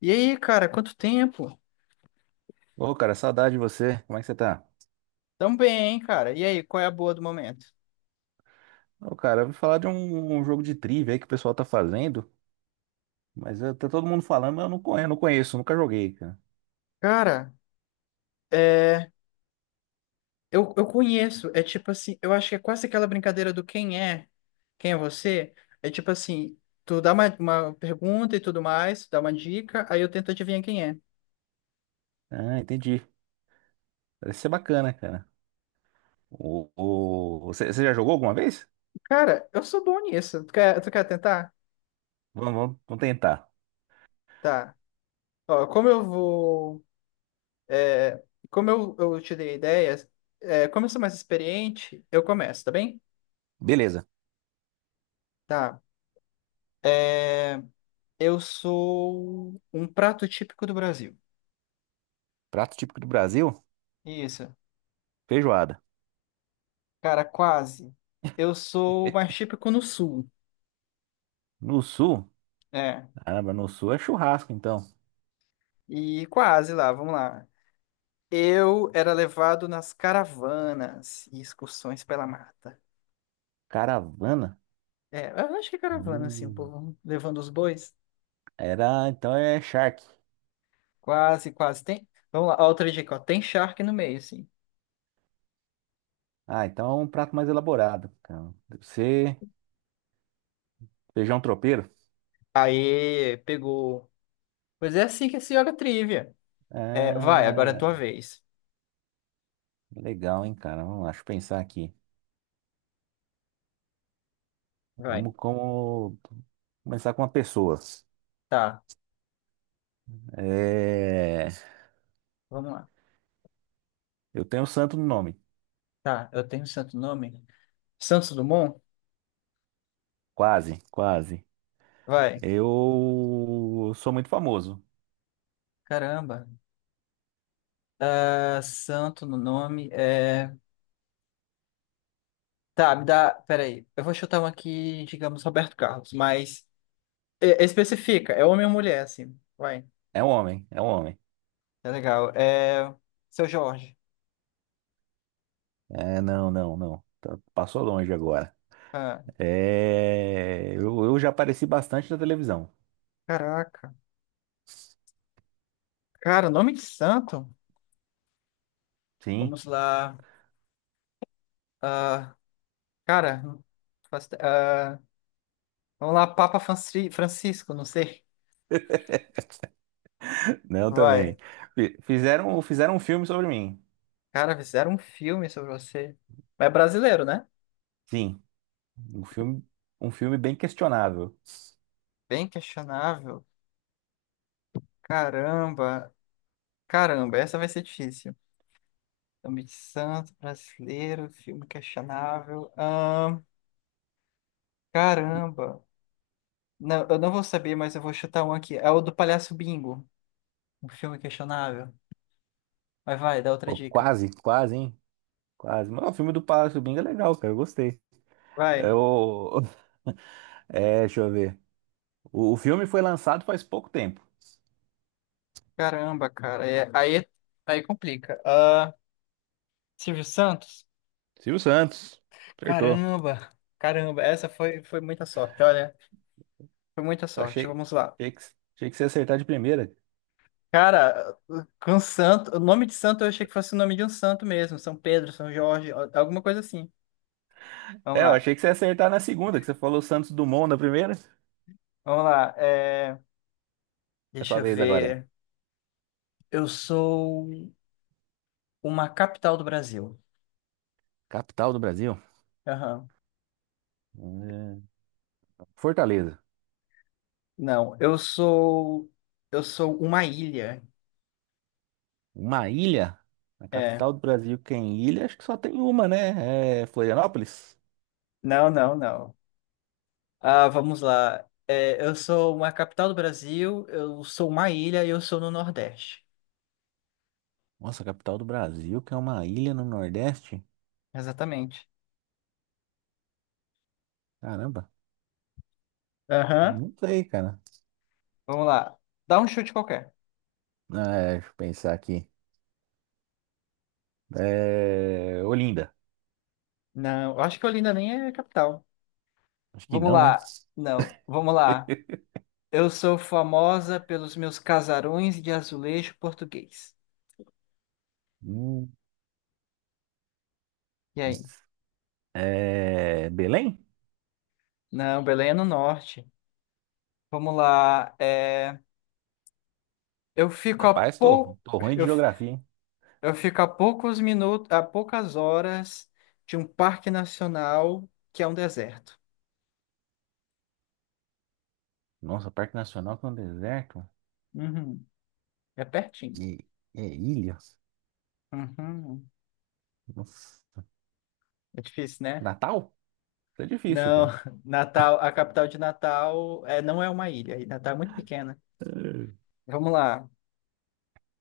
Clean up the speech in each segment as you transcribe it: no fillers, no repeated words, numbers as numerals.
E aí, cara, quanto tempo? Ô, cara, saudade de você. Como é que você tá? Tão bem, hein, cara? E aí, qual é a boa do momento? Ô, cara, eu ouvi falar de um jogo de trivia aí que o pessoal tá fazendo, mas tá todo mundo falando, mas eu não conheço, nunca joguei, cara. Cara, é... eu conheço, é tipo assim, eu acho que é quase aquela brincadeira do quem é você. É tipo assim, tu dá uma pergunta e tudo mais, dá uma dica, aí eu tento adivinhar quem é. Ah, entendi. Parece ser bacana, cara. Você já jogou alguma vez? Cara, eu sou bom nisso. Tu quer tentar? Vamos tentar. Tá. Ó, como eu vou. é, Como eu te dei ideias, como eu sou mais experiente, eu começo, tá bem? Beleza. Tá. É. Eu sou um prato típico do Brasil. Prato típico do Brasil, Isso. feijoada. Cara, quase. Eu sou mais típico no sul. No sul, É. caramba, no sul é churrasco, então. E quase lá, vamos lá. Eu era levado nas caravanas e excursões pela mata. Caravana? É, eu acho que é caravana, assim, o Hum, povo levando os bois. era, então é charque. Quase, quase. Tem. Vamos lá, ó, outra dica, ó. Tem charque no meio, assim. Ah, então é um prato mais elaborado, cara. Deve ser feijão tropeiro. Aê, pegou. Pois é assim que se joga trivia. É, vai, agora é a tua Ah, vez. legal, hein, cara? Vamos lá, deixa eu pensar aqui. Vai. Vamos como... Começar com uma pessoa. Tá, É... vamos lá. Eu tenho um santo no nome. Tá, eu tenho um santo nome? Santos Dumont? Quase, quase. Vai. Eu sou muito famoso. Caramba. Ah, santo no nome. Tá, me dá. Peraí. Eu vou chutar um aqui, digamos, Roberto Carlos, mas é, especifica. É homem ou mulher, assim. Vai. É um homem. Tá legal. Seu Jorge. É, não. Passou longe agora. Ah, Eu já apareci bastante na televisão. caraca. Cara, nome de santo? Sim, Vamos lá. Ah, cara, não faço ide- ah, vamos lá, Papa Francisco, não sei. não Vai. também. Fizeram um filme sobre mim. Cara, fizeram um filme sobre você. Mas é brasileiro, né? Sim, um filme, um filme bem questionável. Bem questionável. Caramba, caramba, essa vai ser difícil. Nome de santo, brasileiro, filme questionável. Caramba. Não, eu não vou saber, mas eu vou chutar um aqui. É o do Palhaço Bingo, um filme questionável. Mas vai, dá outra Pô, dica. quase, quase, hein? Quase. Mas o filme do Palácio do Bing é legal, cara. Eu gostei. É Vai. o, É, deixa eu ver. O filme foi lançado faz pouco tempo. Caramba, cara. Aí complica. Ah, Silvio Santos? Silvio Santos. Acertou. Caramba, caramba. Essa foi, foi muita sorte, olha. Foi muita Eu achei, sorte. Vamos lá. achei que, achei que você ia acertar de primeira. Cara, com santo, o nome de santo eu achei que fosse o nome de um santo mesmo, São Pedro, São Jorge, alguma coisa assim. Vamos É, eu lá, achei que você ia acertar na segunda, que você falou Santos Dumont na primeira. vamos lá. É Deixa sua eu vez agora, ver. é. Eu sou uma capital do Brasil. Capital do Brasil? Aham. É, Fortaleza. Não, eu sou uma ilha. Uma ilha? Na É. capital do Brasil, que é em ilha, acho que só tem uma, né? É Florianópolis? Não, não, não. Ah, vamos lá. É, eu sou uma capital do Brasil. Eu sou uma ilha e eu sou no Nordeste. Nossa, a capital do Brasil, que é uma ilha no Nordeste? Exatamente. Caramba, Aham. não sei, cara. Vamos lá. Dá um chute qualquer. Ah, é, deixa eu pensar aqui. Olinda. Não, eu acho que Olinda nem é capital. Acho que Vamos não, né? lá. Não, vamos lá. Eu sou famosa pelos meus casarões de azulejo português. Hum, E aí? Belém? Não, Belém é no norte. Vamos lá. É, eu fico a Rapaz, pou... tô ruim de eu... f- geografia, hein? eu fico a poucos minutos, a poucas horas de um parque nacional que é um deserto. Nossa, Parque Nacional com deserto Uhum, é pertinho. e, e ilhas. Uhum. Nossa. É difícil, né? Natal? Isso é difícil, Não, cara. Natal, a capital de Natal é, não é uma ilha. E Natal é muito pequena. Eh, Vamos lá.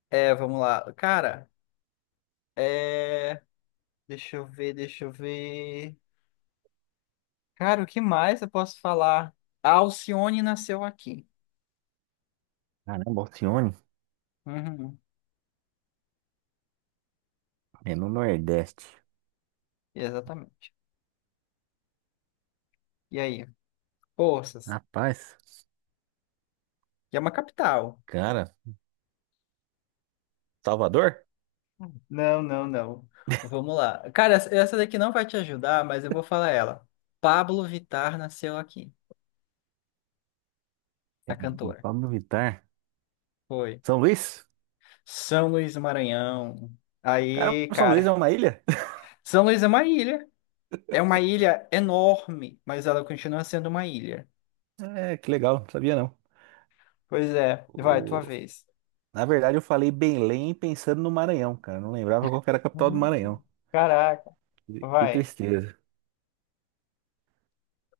É, vamos lá. Cara, é... deixa eu ver. Cara, o que mais eu posso falar? A Alcione nasceu aqui. caramba, Alcione. Uhum, É no Nordeste. exatamente. E aí? Forças. Rapaz, E é uma capital. cara, Salvador? Não, não, não. Vamos lá. Cara, essa daqui não vai te ajudar, mas eu vou falar ela. Pablo Vittar nasceu aqui. A Caramba, cantora. Pablo Vittar. Foi. São Luís? São Luís do Maranhão. Caramba, Aí, São Luís é cara. uma ilha? São Luís é uma ilha. É uma ilha enorme, mas ela continua sendo uma ilha. É, que legal, não sabia não. Pois é, vai, O- tua vez. Na verdade, eu falei Belém pensando no Maranhão, cara. Eu não lembrava qual que era a capital do Hum, Maranhão. caraca, Que vai. tristeza.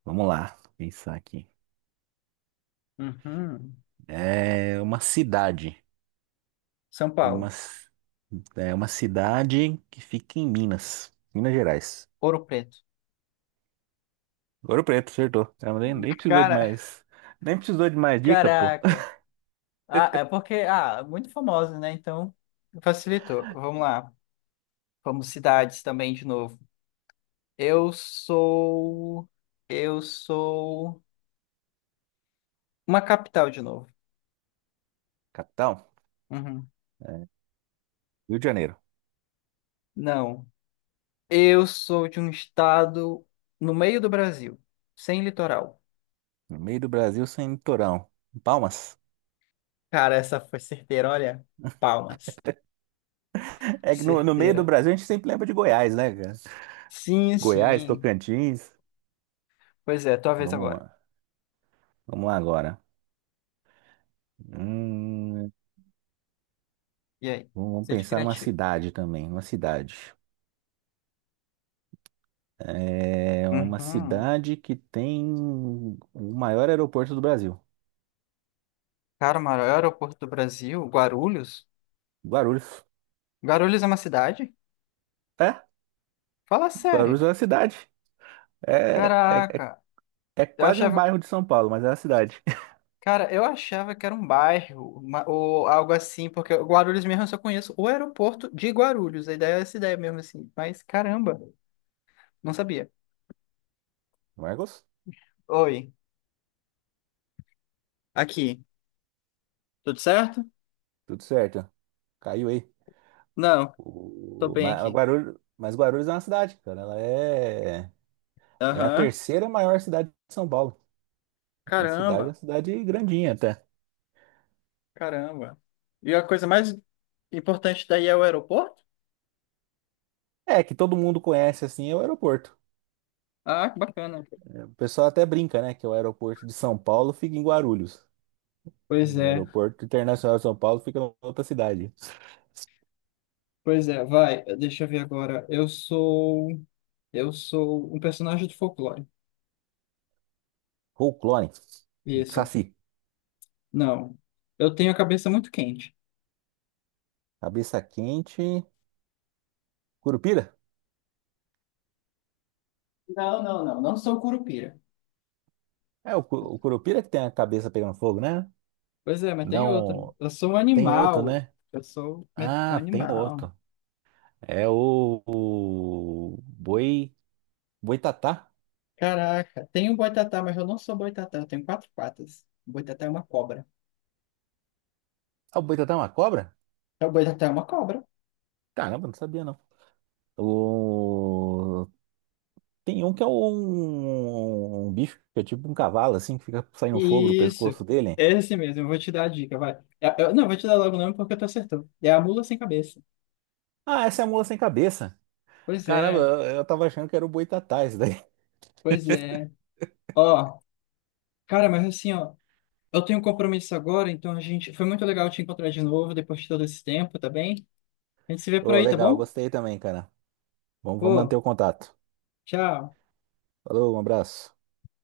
Vamos lá, pensar aqui. Uhum. É uma cidade. São Uma... Paulo, c- É uma cidade que fica em Minas, Minas Gerais. Ouro Preto. Ouro Preto, acertou. Cara, nem precisou de Cara, mais. Nem precisou de mais dica, pô. caraca. Ah, é porque, ah, muito famosa, né? Então, facilitou. Vamos lá. Vamos cidades também de novo. Eu sou. Eu sou. Uma capital de novo. Capital, Uhum. Rio de Janeiro. Não. Eu sou de um estado no meio do Brasil, sem litoral. No meio do Brasil, sem litorão. Palmas. Cara, essa foi certeira, olha. Palmas. É que no meio Certeira. do Brasil a gente sempre lembra de Goiás, né, cara? Sim, Goiás, sim. Tocantins. Pois é, tua vez Vamos agora. lá. Vamos lá agora. Hum, E aí? vamos Seja pensar numa criativo. cidade também, uma cidade. É uma Uhum. cidade que tem o maior aeroporto do Brasil. Cara, o maior aeroporto do Brasil, Guarulhos? Guarulhos. Guarulhos é uma cidade? É, Fala Guarulhos sério. é uma cidade. É, é, é Caraca. é Eu quase um achava que... bairro de São Paulo, mas é uma cidade. Cara, eu achava que era um bairro, ou algo assim, porque Guarulhos mesmo eu só conheço o aeroporto de Guarulhos. A ideia é essa ideia mesmo assim. Mas caramba, não sabia. Marcos, Oi. Aqui. Tudo certo? tudo certo. Caiu aí. Não, tô O, bem ma- aqui. Guarulhos, mas Guarulhos é uma cidade, cara. É a Aham. terceira maior cidade de São Paulo. Uma Caramba, cidade grandinha até. caramba. E a coisa mais importante daí é o aeroporto? É, que todo mundo conhece assim, é o aeroporto. Ah, que bacana. É, o pessoal até brinca, né, que é o aeroporto de São Paulo fica em Guarulhos. Pois O é, aeroporto internacional de São Paulo fica em outra cidade. pois é, vai, deixa eu ver agora. Eu sou. Eu sou um personagem de folclore. Clone, Isso. Saci, Não. Eu tenho a cabeça muito quente. cabeça quente, Curupira. Não, não, não. Não sou curupira. O Curupira que tem a cabeça pegando fogo, né? Pois é, mas tem outro. Não, Eu sou um tem outro, animal. né? Um Ah, tem animal. outro. É o, o boi, boitatá. Caraca, tem um boitatá, mas eu não sou boitatá. Eu tenho quatro patas. O boitatá é uma cobra. Ah, o boitatá é uma cobra? O boitatá é uma cobra. Caramba, não sabia não. O tem um que é um bicho que é tipo um cavalo, assim, que fica saindo fogo do Isso, pescoço dele. esse mesmo, eu vou te dar a dica, vai. Não, eu vou te dar logo o nome porque tu acertou. É a mula sem cabeça. Ah, essa é a mula sem cabeça. Pois Caramba, é, eu tava achando que era o boitatá isso daí. pois é. Ó, cara, mas assim, ó, eu tenho um compromisso agora, então a gente. Foi muito legal te encontrar de novo depois de todo esse tempo, tá bem? A gente se vê por Ô, aí, tá legal, bom? gostei também, cara. Vamos manter Pô, o contato. tchau. Falou, um abraço.